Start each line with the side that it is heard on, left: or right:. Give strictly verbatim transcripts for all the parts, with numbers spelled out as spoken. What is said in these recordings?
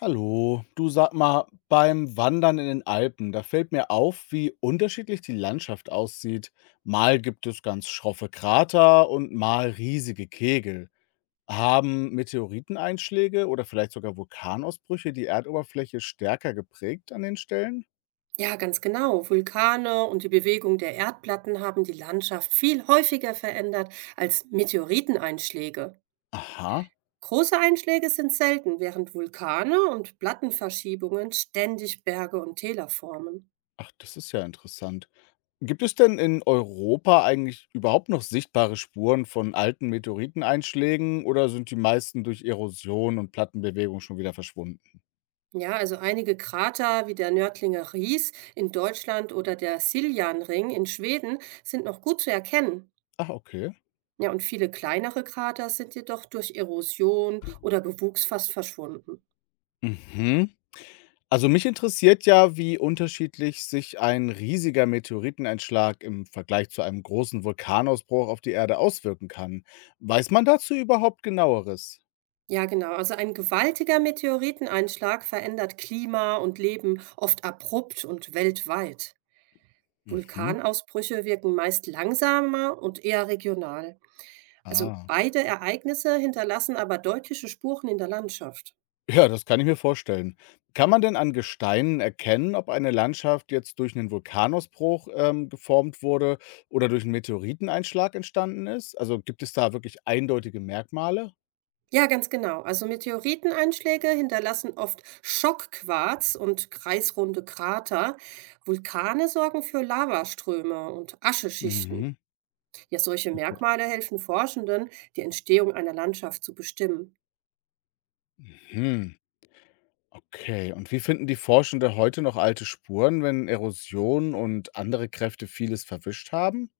left: Hallo, du, sag mal, beim Wandern in den Alpen, da fällt mir auf, wie unterschiedlich die Landschaft aussieht. Mal gibt es ganz schroffe Krater und mal riesige Kegel. Haben Meteoriteneinschläge oder vielleicht sogar Vulkanausbrüche die Erdoberfläche stärker geprägt an den Stellen?
right: Ja, ganz genau. Vulkane und die Bewegung der Erdplatten haben die Landschaft viel häufiger verändert als Meteoriteneinschläge.
left: Aha,
right: Große Einschläge sind selten, während Vulkane und Plattenverschiebungen ständig Berge und Täler formen.
left: ach, das ist ja interessant. Gibt es denn in Europa eigentlich überhaupt noch sichtbare Spuren von alten Meteoriteneinschlägen oder sind die meisten durch Erosion und Plattenbewegung schon wieder verschwunden?
right: Ja, also einige Krater wie der Nördlinger Ries in Deutschland oder der Siljanring in Schweden sind noch gut zu erkennen.
left: Ah, okay.
right: Ja, und viele kleinere Krater sind jedoch durch Erosion oder Bewuchs fast verschwunden.
left: Mhm. Also mich interessiert ja, wie unterschiedlich sich ein riesiger Meteoriteneinschlag im Vergleich zu einem großen Vulkanausbruch auf die Erde auswirken kann. Weiß man dazu überhaupt genaueres?
right: Ja, genau. Also ein gewaltiger Meteoriteneinschlag verändert Klima und Leben oft abrupt und weltweit.
left: Mhm.
right: Vulkanausbrüche wirken meist langsamer und eher regional. Also
left: Ah.
right: beide Ereignisse hinterlassen aber deutliche Spuren in der Landschaft.
left: Ja, das kann ich mir vorstellen. Kann man denn an Gesteinen erkennen, ob eine Landschaft jetzt durch einen Vulkanausbruch ähm, geformt wurde oder durch einen Meteoriteneinschlag entstanden ist? Also gibt es da wirklich eindeutige Merkmale?
right: Ja, ganz genau. Also Meteoriteneinschläge hinterlassen oft Schockquarz und kreisrunde Krater. Vulkane sorgen für Lavaströme und Ascheschichten.
left: Mhm.
right: Ja, solche
left: Okay.
right: Merkmale helfen Forschenden, die Entstehung einer Landschaft zu bestimmen.
left: Mhm. Okay, und wie finden die Forschende heute noch alte Spuren, wenn Erosion und andere Kräfte vieles verwischt haben?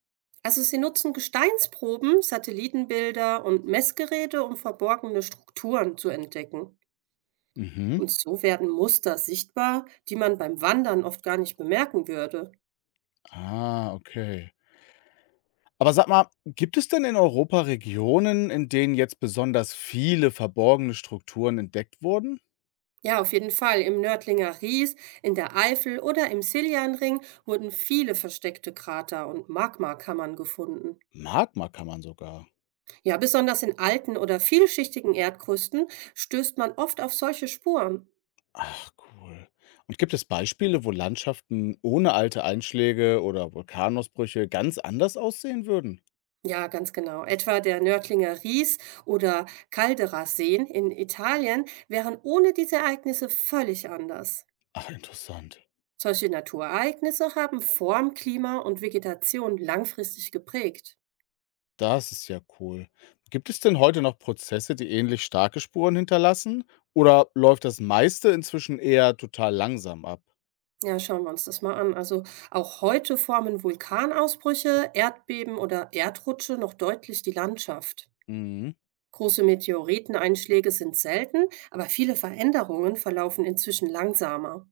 right: Also sie nutzen Gesteinsproben, Satellitenbilder und Messgeräte, um verborgene Strukturen zu entdecken.
left: Mhm.
right: Und so werden Muster sichtbar, die man beim Wandern oft gar nicht bemerken würde.
left: Ah, okay. Aber sag mal, gibt es denn in Europa Regionen, in denen jetzt besonders viele verborgene Strukturen entdeckt wurden?
right: Ja, auf jeden Fall. Im Nördlinger Ries, in der Eifel oder im Siljanring wurden viele versteckte Krater und Magmakammern gefunden.
left: Magma kann man sogar.
right: Ja, besonders in alten oder vielschichtigen Erdkrusten stößt man oft auf solche Spuren.
left: Ach, cool. Und gibt es Beispiele, wo Landschaften ohne alte Einschläge oder Vulkanausbrüche ganz anders aussehen würden?
right: Ja, ganz genau. Etwa der Nördlinger Ries oder Calderas-Seen in Italien wären ohne diese Ereignisse völlig anders.
left: Ach, interessant.
right: Solche Naturereignisse haben Form, Klima und Vegetation langfristig geprägt.
left: Das ist ja cool. Gibt es denn heute noch Prozesse, die ähnlich starke Spuren hinterlassen? Oder läuft das meiste inzwischen eher total langsam ab?
right: Ja, schauen wir uns das mal an. Also auch heute formen Vulkanausbrüche, Erdbeben oder Erdrutsche noch deutlich die Landschaft.
left: Mhm.
right: Große Meteoriteneinschläge sind selten, aber viele Veränderungen verlaufen inzwischen langsamer.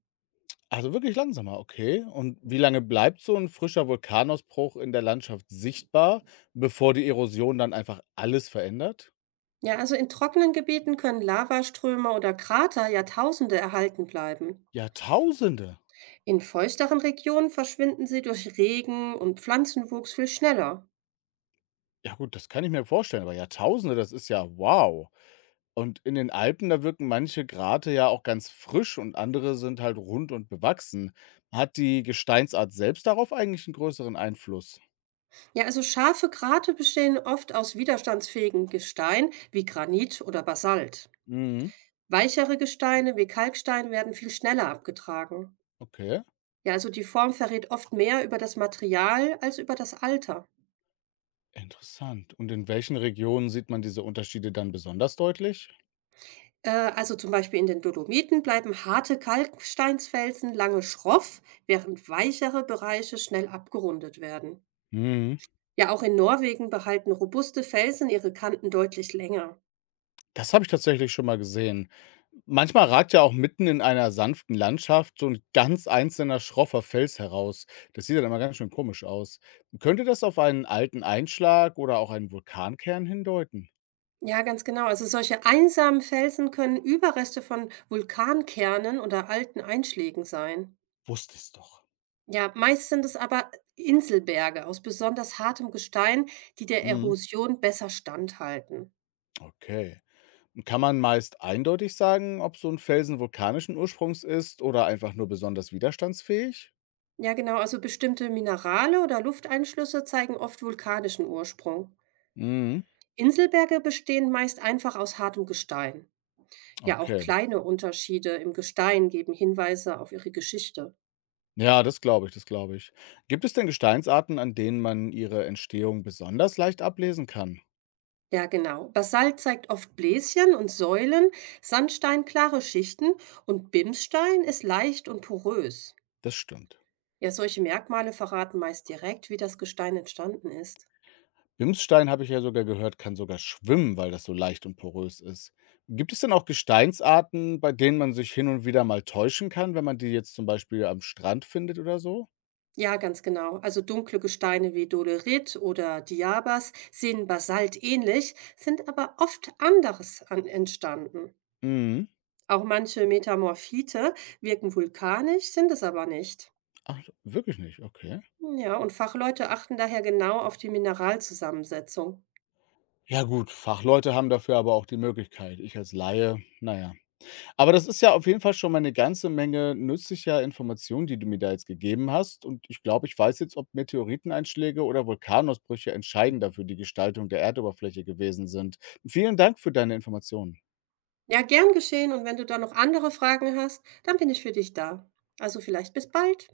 left: Also wirklich langsamer, okay. Und wie lange bleibt so ein frischer Vulkanausbruch in der Landschaft sichtbar, bevor die Erosion dann einfach alles verändert?
right: Ja, also in trockenen Gebieten können Lavaströme oder Krater Jahrtausende erhalten bleiben.
left: Jahrtausende.
right: In feuchteren Regionen verschwinden sie durch Regen und Pflanzenwuchs viel schneller.
left: Ja gut, das kann ich mir vorstellen, aber Jahrtausende, das ist ja wow. Und in den Alpen, da wirken manche Grate ja auch ganz frisch und andere sind halt rund und bewachsen. Hat die Gesteinsart selbst darauf eigentlich einen größeren Einfluss?
right: Ja, also scharfe Krater bestehen oft aus widerstandsfähigen Gestein wie Granit oder Basalt.
left: Mhm.
right: Weichere Gesteine wie Kalkstein werden viel schneller abgetragen.
left: Okay.
right: Ja, also die Form verrät oft mehr über das Material als über das Alter.
left: Interessant. Und in welchen Regionen sieht man diese Unterschiede dann besonders deutlich?
right: Äh, also zum Beispiel in den Dolomiten bleiben harte Kalksteinsfelsen lange schroff, während weichere Bereiche schnell abgerundet werden.
left: Mhm.
right: Ja, auch in Norwegen behalten robuste Felsen ihre Kanten deutlich länger.
left: Das habe ich tatsächlich schon mal gesehen. Manchmal ragt ja auch mitten in einer sanften Landschaft so ein ganz einzelner schroffer Fels heraus. Das sieht dann immer ganz schön komisch aus. Könnte das auf einen alten Einschlag oder auch einen Vulkankern hindeuten?
right: Ja, ganz genau. Also solche einsamen Felsen können Überreste von Vulkankernen oder alten Einschlägen sein.
left: Wusste ich's doch.
right: Ja, meist sind es aber Inselberge aus besonders hartem Gestein, die der
left: Mhm.
right: Erosion besser standhalten.
left: Okay. Und kann man meist eindeutig sagen, ob so ein Felsen vulkanischen Ursprungs ist oder einfach nur besonders widerstandsfähig?
right: Ja, genau, also bestimmte Minerale oder Lufteinschlüsse zeigen oft vulkanischen Ursprung.
left: Mhm,
right: Inselberge bestehen meist einfach aus hartem Gestein. Ja, auch
left: okay.
right: kleine Unterschiede im Gestein geben Hinweise auf ihre Geschichte.
left: Ja, das glaube ich, das glaube ich. Gibt es denn Gesteinsarten, an denen man ihre Entstehung besonders leicht ablesen kann?
right: Ja, genau. Basalt zeigt oft Bläschen und Säulen, Sandstein klare Schichten und Bimsstein ist leicht und porös.
left: Das stimmt.
right: Ja, solche Merkmale verraten meist direkt, wie das Gestein entstanden ist.
left: Bimsstein habe ich ja sogar gehört, kann sogar schwimmen, weil das so leicht und porös ist. Gibt es denn auch Gesteinsarten, bei denen man sich hin und wieder mal täuschen kann, wenn man die jetzt zum Beispiel am Strand findet oder so?
right: Ja, ganz genau. Also dunkle Gesteine wie Dolerit oder Diabas sehen Basalt ähnlich, sind aber oft anderes an entstanden.
left: Mhm.
right: Auch manche Metamorphite wirken vulkanisch, sind es aber nicht.
left: Ach, wirklich nicht, okay.
right: Hm, ja, und Fachleute achten daher genau auf die Mineralzusammensetzung.
left: Ja gut, Fachleute haben dafür aber auch die Möglichkeit. Ich als Laie, na ja. Aber das ist ja auf jeden Fall schon mal eine ganze Menge nützlicher Informationen, die du mir da jetzt gegeben hast und ich glaube, ich weiß jetzt, ob Meteoriteneinschläge oder Vulkanausbrüche entscheidender für die Gestaltung der Erdoberfläche gewesen sind. Vielen Dank für deine Informationen.
right: Ja, gern geschehen. Und wenn du da noch andere Fragen hast, dann bin ich für dich da. Also vielleicht bis bald.